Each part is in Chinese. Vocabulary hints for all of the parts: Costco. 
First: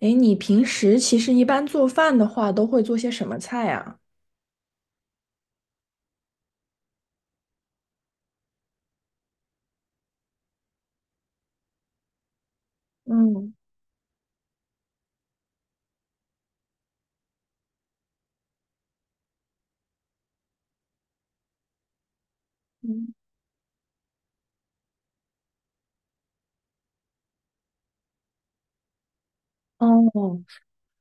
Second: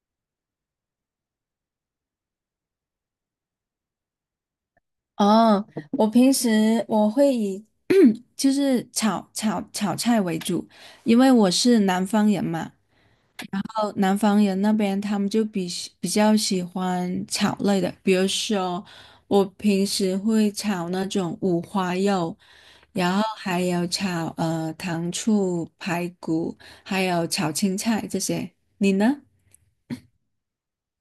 诶，你平时其实一般做饭的话，都会做些什么菜啊？哦，我平时会以就是炒菜为主，因为我是南方人嘛。嗯哦，南方人那边他们就比较喜欢炒类的，比如说我平时会炒那种五花肉，然嗯后还有炒糖醋排骨，还有炒青菜这些。你呢？哦，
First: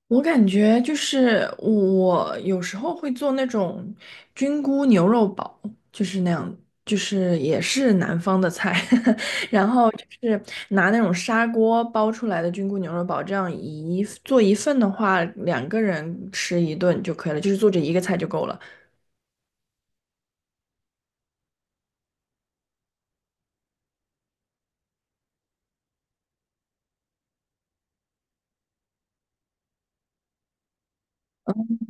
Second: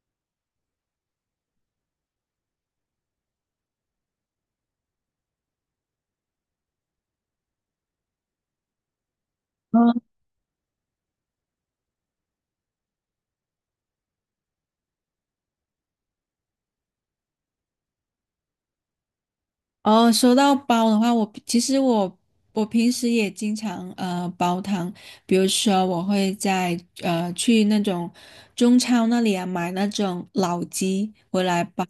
我感觉就是我有时候会做那种菌菇牛肉煲，就是那样，就是也是南方的菜，然后就是拿那种砂锅煲出来的菌菇牛肉煲，这样一做一份的话，两个人吃一顿就可以了，就是做这一个菜就够了。哦，说到煲的话，我其实我平时也经常煲汤，比如说我会去那种中超那里啊买那种老鸡回来煲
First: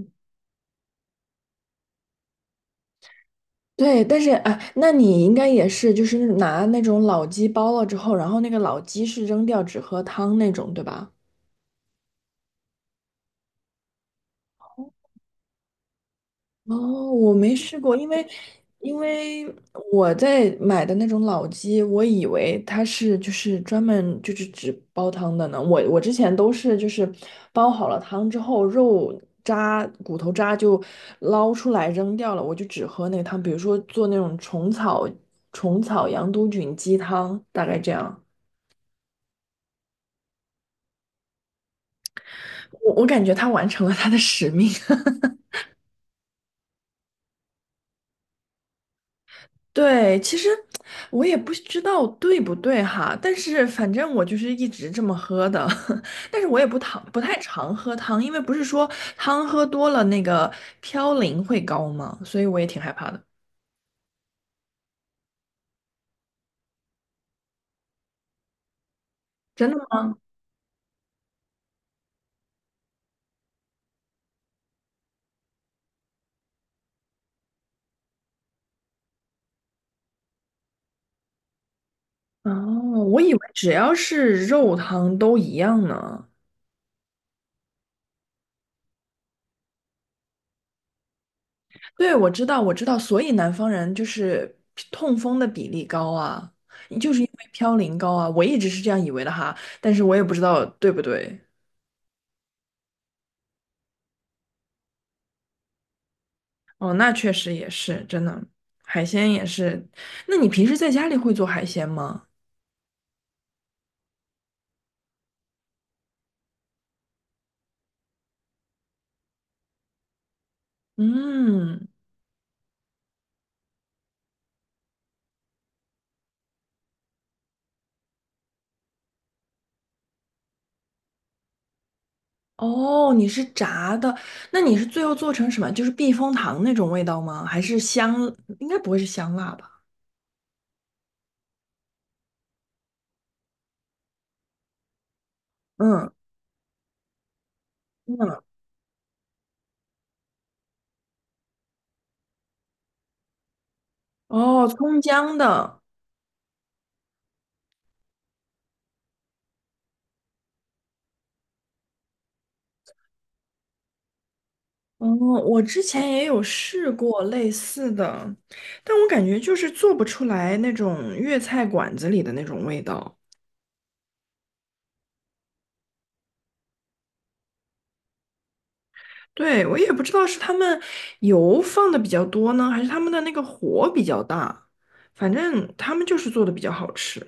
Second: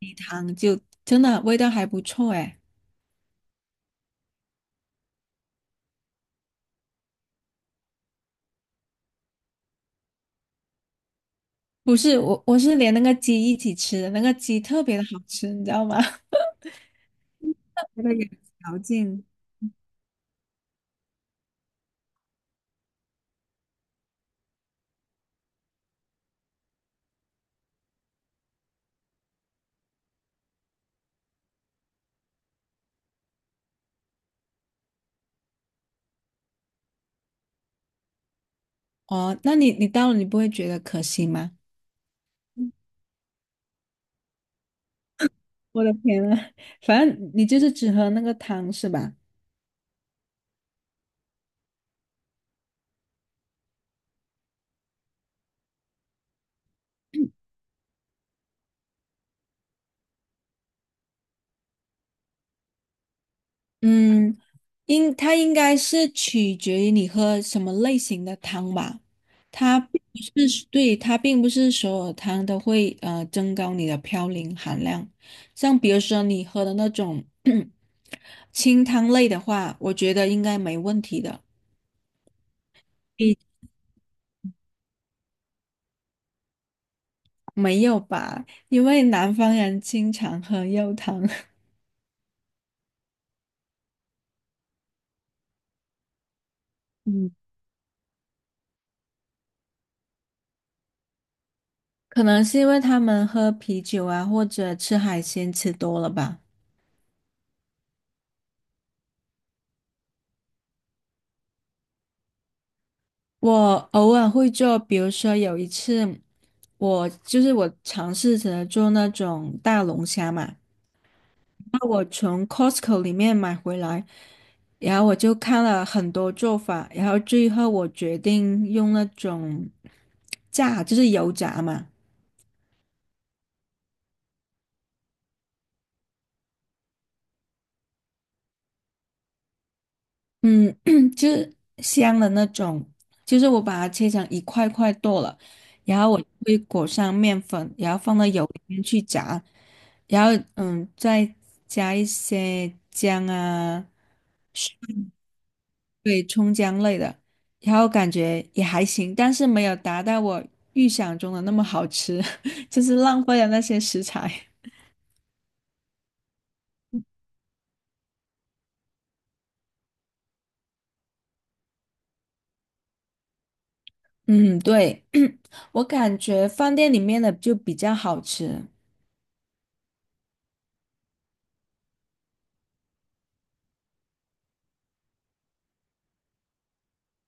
鸡汤，就真的味道还不错诶。对，但是哎，那你应该也是，就是拿那种老鸡煲了之后，然后那个老鸡是扔掉，只喝汤那种，对吧？不是我是连那个鸡一起吃的，那个鸡特别的好吃，你知道吗？哦，我没试过，那因个为有嚼因劲。为我在买的那种老鸡，我以为它是就是专门就是只煲汤的呢。我之前都是就是煲好了汤之后，肉渣骨头渣就捞出来扔掉了，我就只喝那个汤。比如说做那种虫草羊肚菌鸡汤，大概这样。哦，那你你到了你不会觉得可惜吗？我感觉他完成了他的使命。我的天呐，反正你就是只喝那个汤是吧？对，其实我也不知道对不对哈，但是反正我就是一直这么喝的，但是我也不太常喝汤，因为不是说汤喝多了那个嘌呤会高吗？所以我也挺害怕的。嗯。它应该是取决于你喝什么类型的汤吧，真它的并吗？不是，对，它并不是所有汤都会增高你的嘌呤含量。像比如说你喝的那种 清汤类的话，我觉得应该没问题的。哦，我以比为只要是肉汤都一样呢。没有吧，因为南方人经常喝肉汤。对，我知道，我知道，所以南方人就是痛风的比例高啊，就是因嗯，为嘌呤高啊，我一直是这样以为的哈，但是我也不知道对不对。可能是因为他们喝啤酒啊或者吃海鲜吃多了吧。哦，那确实也是，真的，海鲜也是。那你平时在家里会做海鲜吗？我偶尔会做，比如说有一次，我就是我尝试着做那种大龙虾嘛，嗯，那我从 Costco 里面买回来，然后我就看了很多做法，然后最后我决定用那种炸，就是油炸嘛。哦，你是炸的，那你是最后做成什么？就是避风塘那种味道吗？还是香？应该不会是香辣吧？嗯，就是香的那种，就是我把它切成一块块剁了，然嗯后我会裹上面粉，然后放到嗯，油里面去炸，然后嗯，再加一些姜啊。哦，葱姜的。对，葱姜类的，然后感觉也还行，但是没有达到我预想中的那么好吃，就是浪费了那些食材。哦，我之前也有试过类似的，但我感觉就是做不出来那种粤菜馆子里的那种味道。嗯，对，我感觉饭店里面的就比较好吃。对，我也不知道是他们油放的比较多呢，还是他们的那个火比较大，反正他们就是做的比较好吃。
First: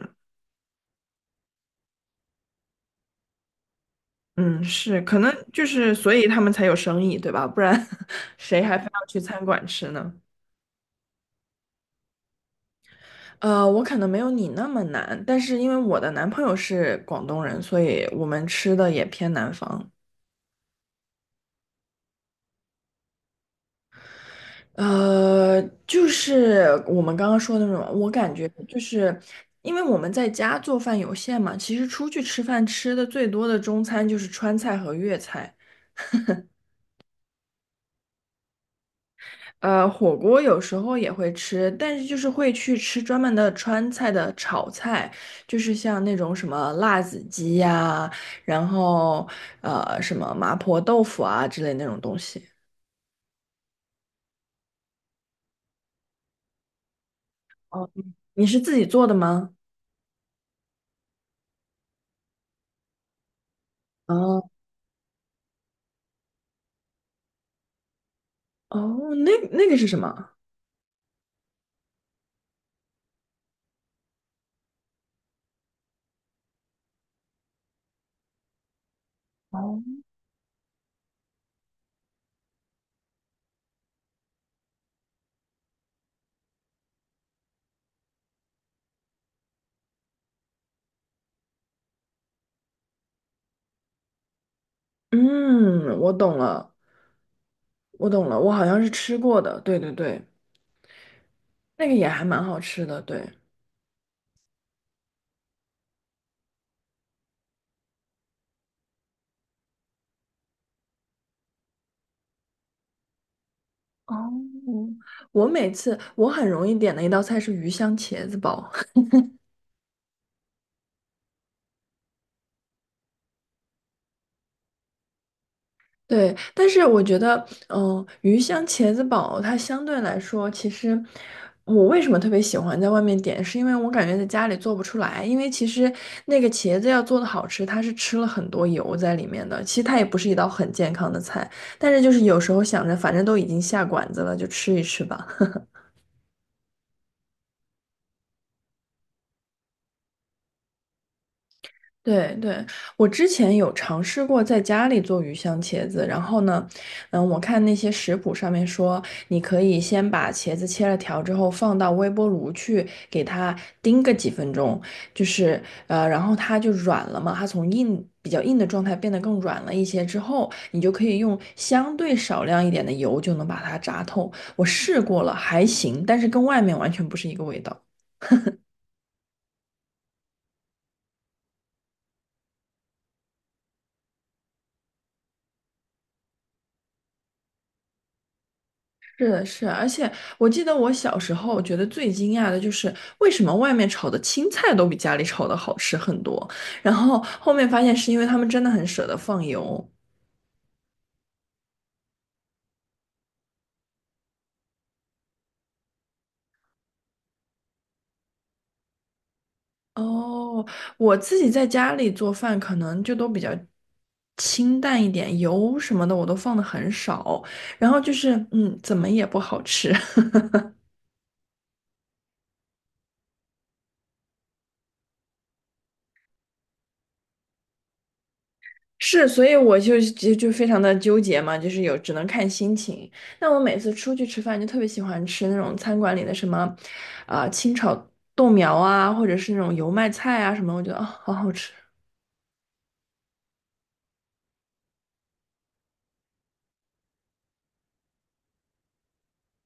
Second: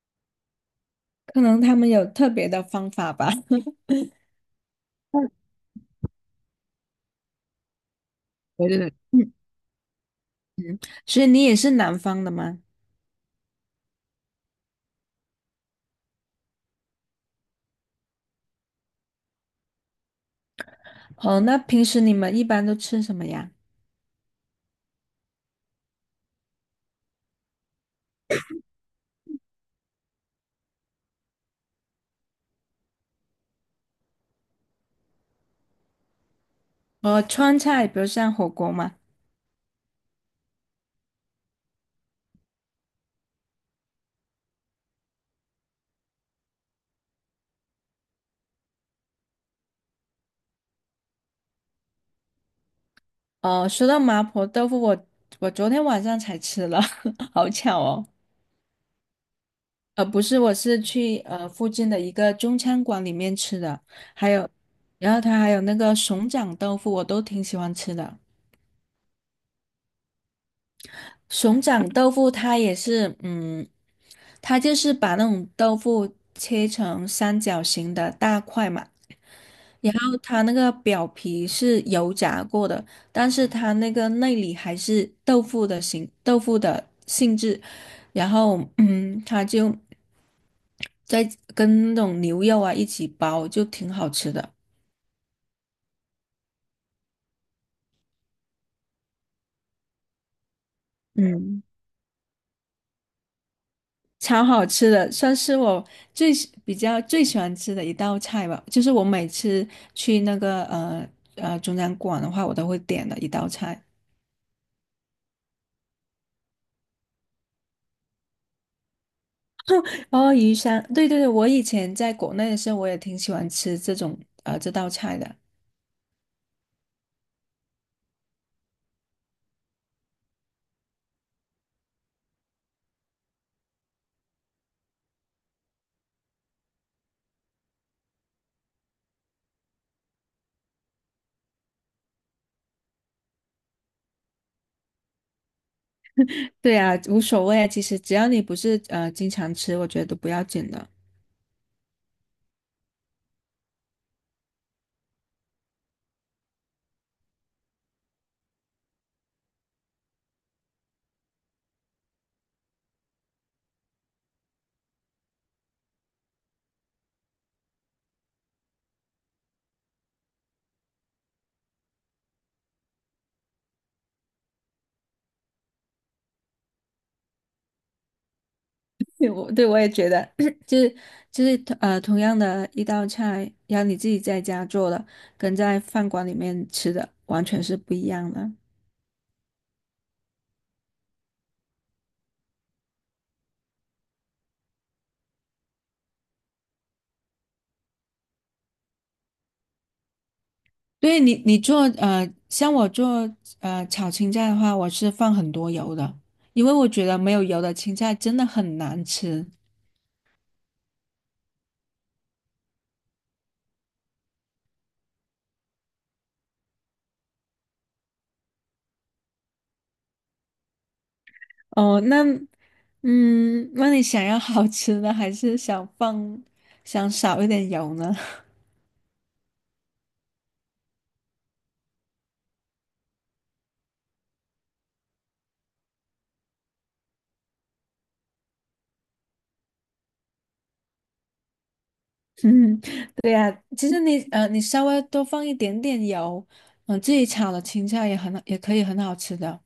可能他们有特别的方法吧。嗯，是，可能就是所以他们才有生意，对吧？不然 谁对还对非对，要去嗯，餐馆吃呢？所以你也是南方的吗？我可能没有你那么难，但是因为我的男朋友是广东人，所以我们吃的也偏南方。哦，那平时你们一般都吃什么呀？呃，就是我们刚刚说的那种，我感觉就是因为我们在家做饭有限嘛，其实出去吃饭吃的最多的中餐就是川菜和粤菜，呃，川菜，比如像火锅嘛。火锅有时候也会吃，但是就是会去吃专门的川菜的炒菜，就是像那种什么辣子鸡呀，然后什么麻婆豆腐啊之类那种东西。哦，说到麻婆豆腐，我我昨天晚上才吃了，好巧哦，哦。你是自己做的吗？呃，不是，我是去附近的一个中餐馆里面吃的，还哦，有，然后它还有那个熊掌豆腐，我都挺喜欢吃的。哦，那那个是什么？熊掌豆腐它也是，嗯，它就是把那种豆腐切成三角形的大块嘛，然后它那个表皮是油炸过的，但是它那个内里还是豆腐的形，豆腐的性质，然后嗯，它就在跟那种牛肉啊一起包，就挺好吃的。嗯，我懂了，我懂了，我好像是吃过的，对对对，嗯。那个也还蛮好吃的，对。超好吃的，算是我比较最喜欢吃的一道菜吧。就是我每次去那个中餐馆的话，我都会点的一道菜。哦，我每次我很容易点的一道菜是鱼香茄子煲，哦，鱼香，对对对，我以前在国内的时候，我也挺喜欢吃这种这道菜的。对，但是我觉得，嗯、鱼香茄子煲它相对来说，其实我为什么特别喜欢在外面点，是因为我感觉在家里做不出来，因为其实那个茄子要做的好吃，它是吃了很多油在里面的，其实它也不是一道很健康的菜，但是就是有时候想着，反正都已经下馆子了，就吃一吃吧。对啊，无所谓啊，其实只要你不是经常吃，我觉得都不要紧的。对对，我之前有尝试过在家里做鱼香茄子，然后呢，嗯，我看那些食谱上面说，你可以先把茄子切了条之后放到微波炉去给它叮个几分钟，就是然后它就软了嘛，它从比较硬的状态变得更软了一些之后，你就可以用相对少量一点的油就能把它炸透。我试过了，还行，但是跟外面完全不是一个味道。对，我也觉得，就是就是同样的一道菜，要你自己在家做的，跟在饭馆里面吃的完全是不一样的。是的，是的而且我记得我小时候觉得最惊讶的就是为什么外面炒的青菜都比家里炒的好吃很多，然后后面发现是因为他们真的很舍得放油。你做，像我做炒青菜的话，我是放很多油的，因为我觉得没有油的青菜真的很难吃。哦，我自己在家里做饭可能就都比较清淡一点，油什么的我都放的很少，然后就是嗯，怎么也不好吃。哦，那嗯，那你想要好吃的，还是想少一点油呢？是，所以我就非常的纠结嘛，就是只能看心情。那我每次出去吃饭，就特别喜欢吃那种餐馆里的什么，啊、清炒豆苗啊，或者是那种油麦菜啊什么，我觉得啊、好好吃。嗯，对呀，其实你，你稍微多放一点点油，嗯、自己炒的青菜也可以很好吃的。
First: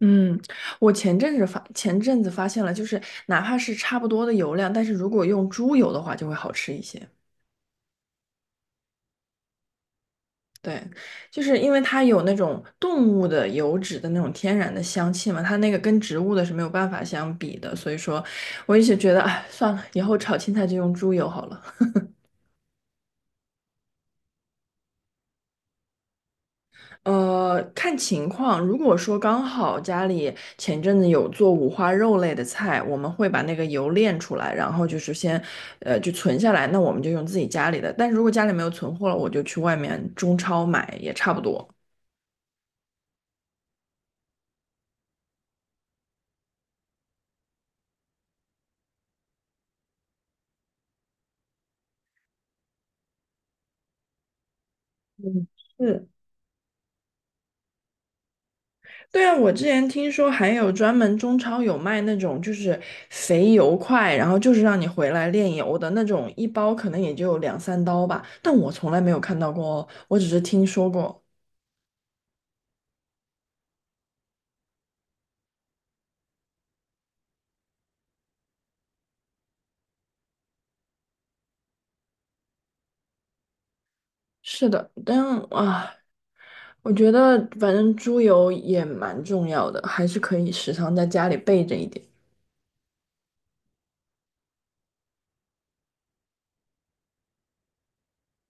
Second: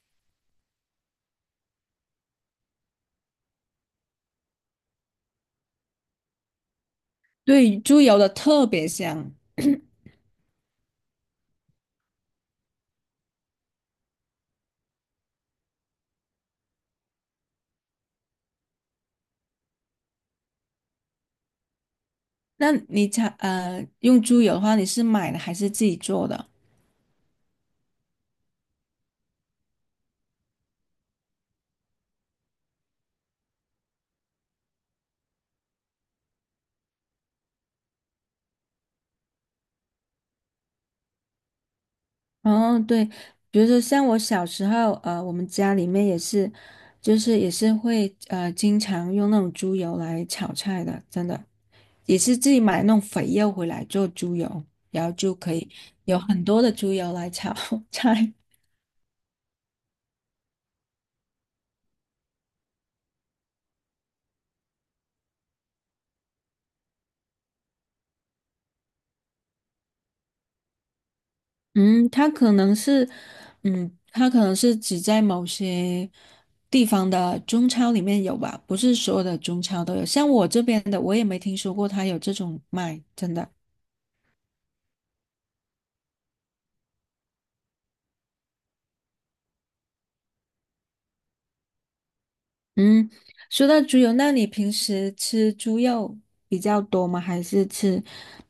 嗯，我前阵子发现了，就是哪怕是差不多的油量，但是如果用猪油的话，就会好吃一些。对，猪油的特别香。对，就是因为它有那种动物的油脂的那种天然的香气嘛，它那个跟植物的是没有办法相比的，所以说我一直觉得，哎，算了，以后炒青菜就用猪油好了。那你炒用猪油的话，你是买的还是自己做的？看情况，如果说刚好家里前阵子有做五花肉类的菜，我们会把那个油炼出来，然后就是先，就存下来，那我们就用自己家里的。但是如果家里没有存货了，我就去外面中超买，也差不多。哦，对，比如说像我小时候，呃，我们家里面也是，就是也是会，经常用那种猪油来炒菜的，真的，也是自己买那种肥肉回来做猪油，然后就嗯，可以是，有很多的猪油来炒 菜。对啊，我之前听说还有专门中超有卖那种就是肥油块，然后就是让你回来炼油的那种，一包可能也就两三刀吧，但我从来没有看到过哦，我只是听说过。嗯，它可能是，嗯，它可能是只在某些地方的中超里面有吧，不是所有的中超都有。像我这边的，我也没听说过它有这种卖，真的。是的，但啊，我觉得反正猪油也蛮重要的，还是可以时常在家里备着一点。嗯，说到猪油，那你平时吃猪肉比较多吗？还是吃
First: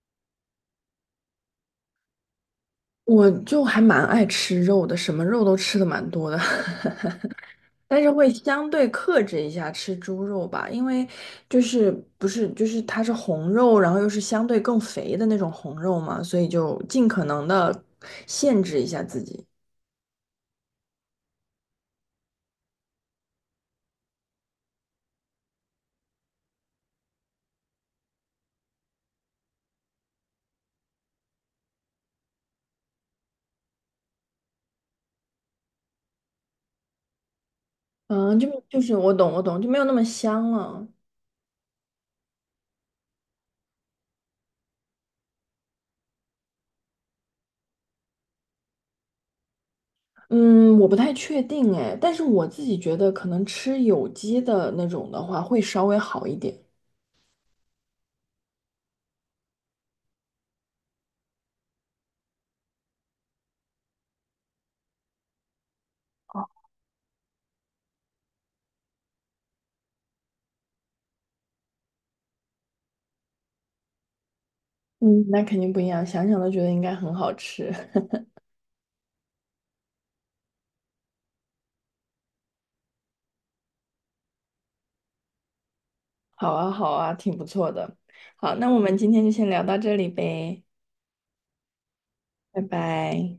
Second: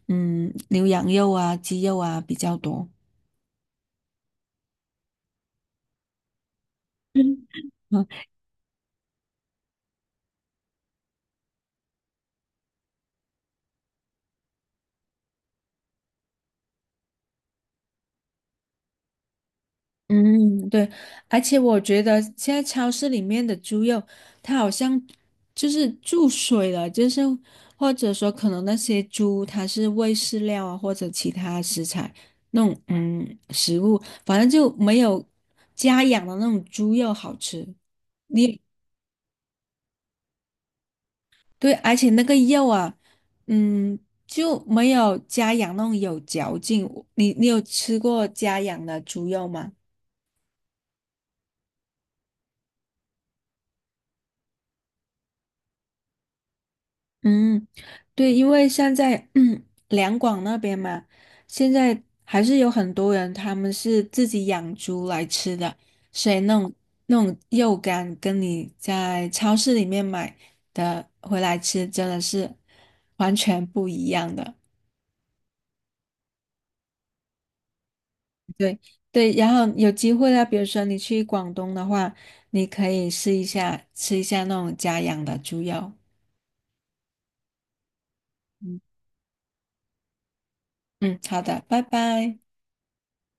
嗯牛羊肉啊、鸡肉啊比较多？我就还蛮爱吃肉的，什么肉都吃的蛮多的。但嗯是会相对克制一下吃猪肉吧，因为就是不是就是它是红肉，然后又是相对更肥的那种红肉嘛，所以就尽可能的限制一下自己。嗯，对，而且我觉得现在超市里面的猪肉，它好像就是注水了，就是或者说可能那些猪它是喂饲料啊，或者其他食材那种嗯食物，反正就没有家养的那种猪肉好吃。嗯，就你我懂我懂，就没有那么香了。对，而且那个肉啊，嗯，就没有家养那种有嚼劲。你你有吃过家养的猪肉吗？嗯，我不太确定哎，但是我自己觉得可能吃有机的那种的话会稍微好一点。嗯，对，因为现在 嗯两广那边嘛，现在还是有很多人他们是自己养猪来吃的，所以那种肉干跟你在超市里面买的回来吃真的是完全不一样的。嗯，那肯定不一样，想想都觉得应该很好吃。对对，然后有机会啊，比如说你去广东的话，你可以试一下吃一下那种家养的猪肉。好啊好啊，挺不错的。好，那我嗯们今天就先聊到这里呗，嗯，好的，拜拜。拜拜。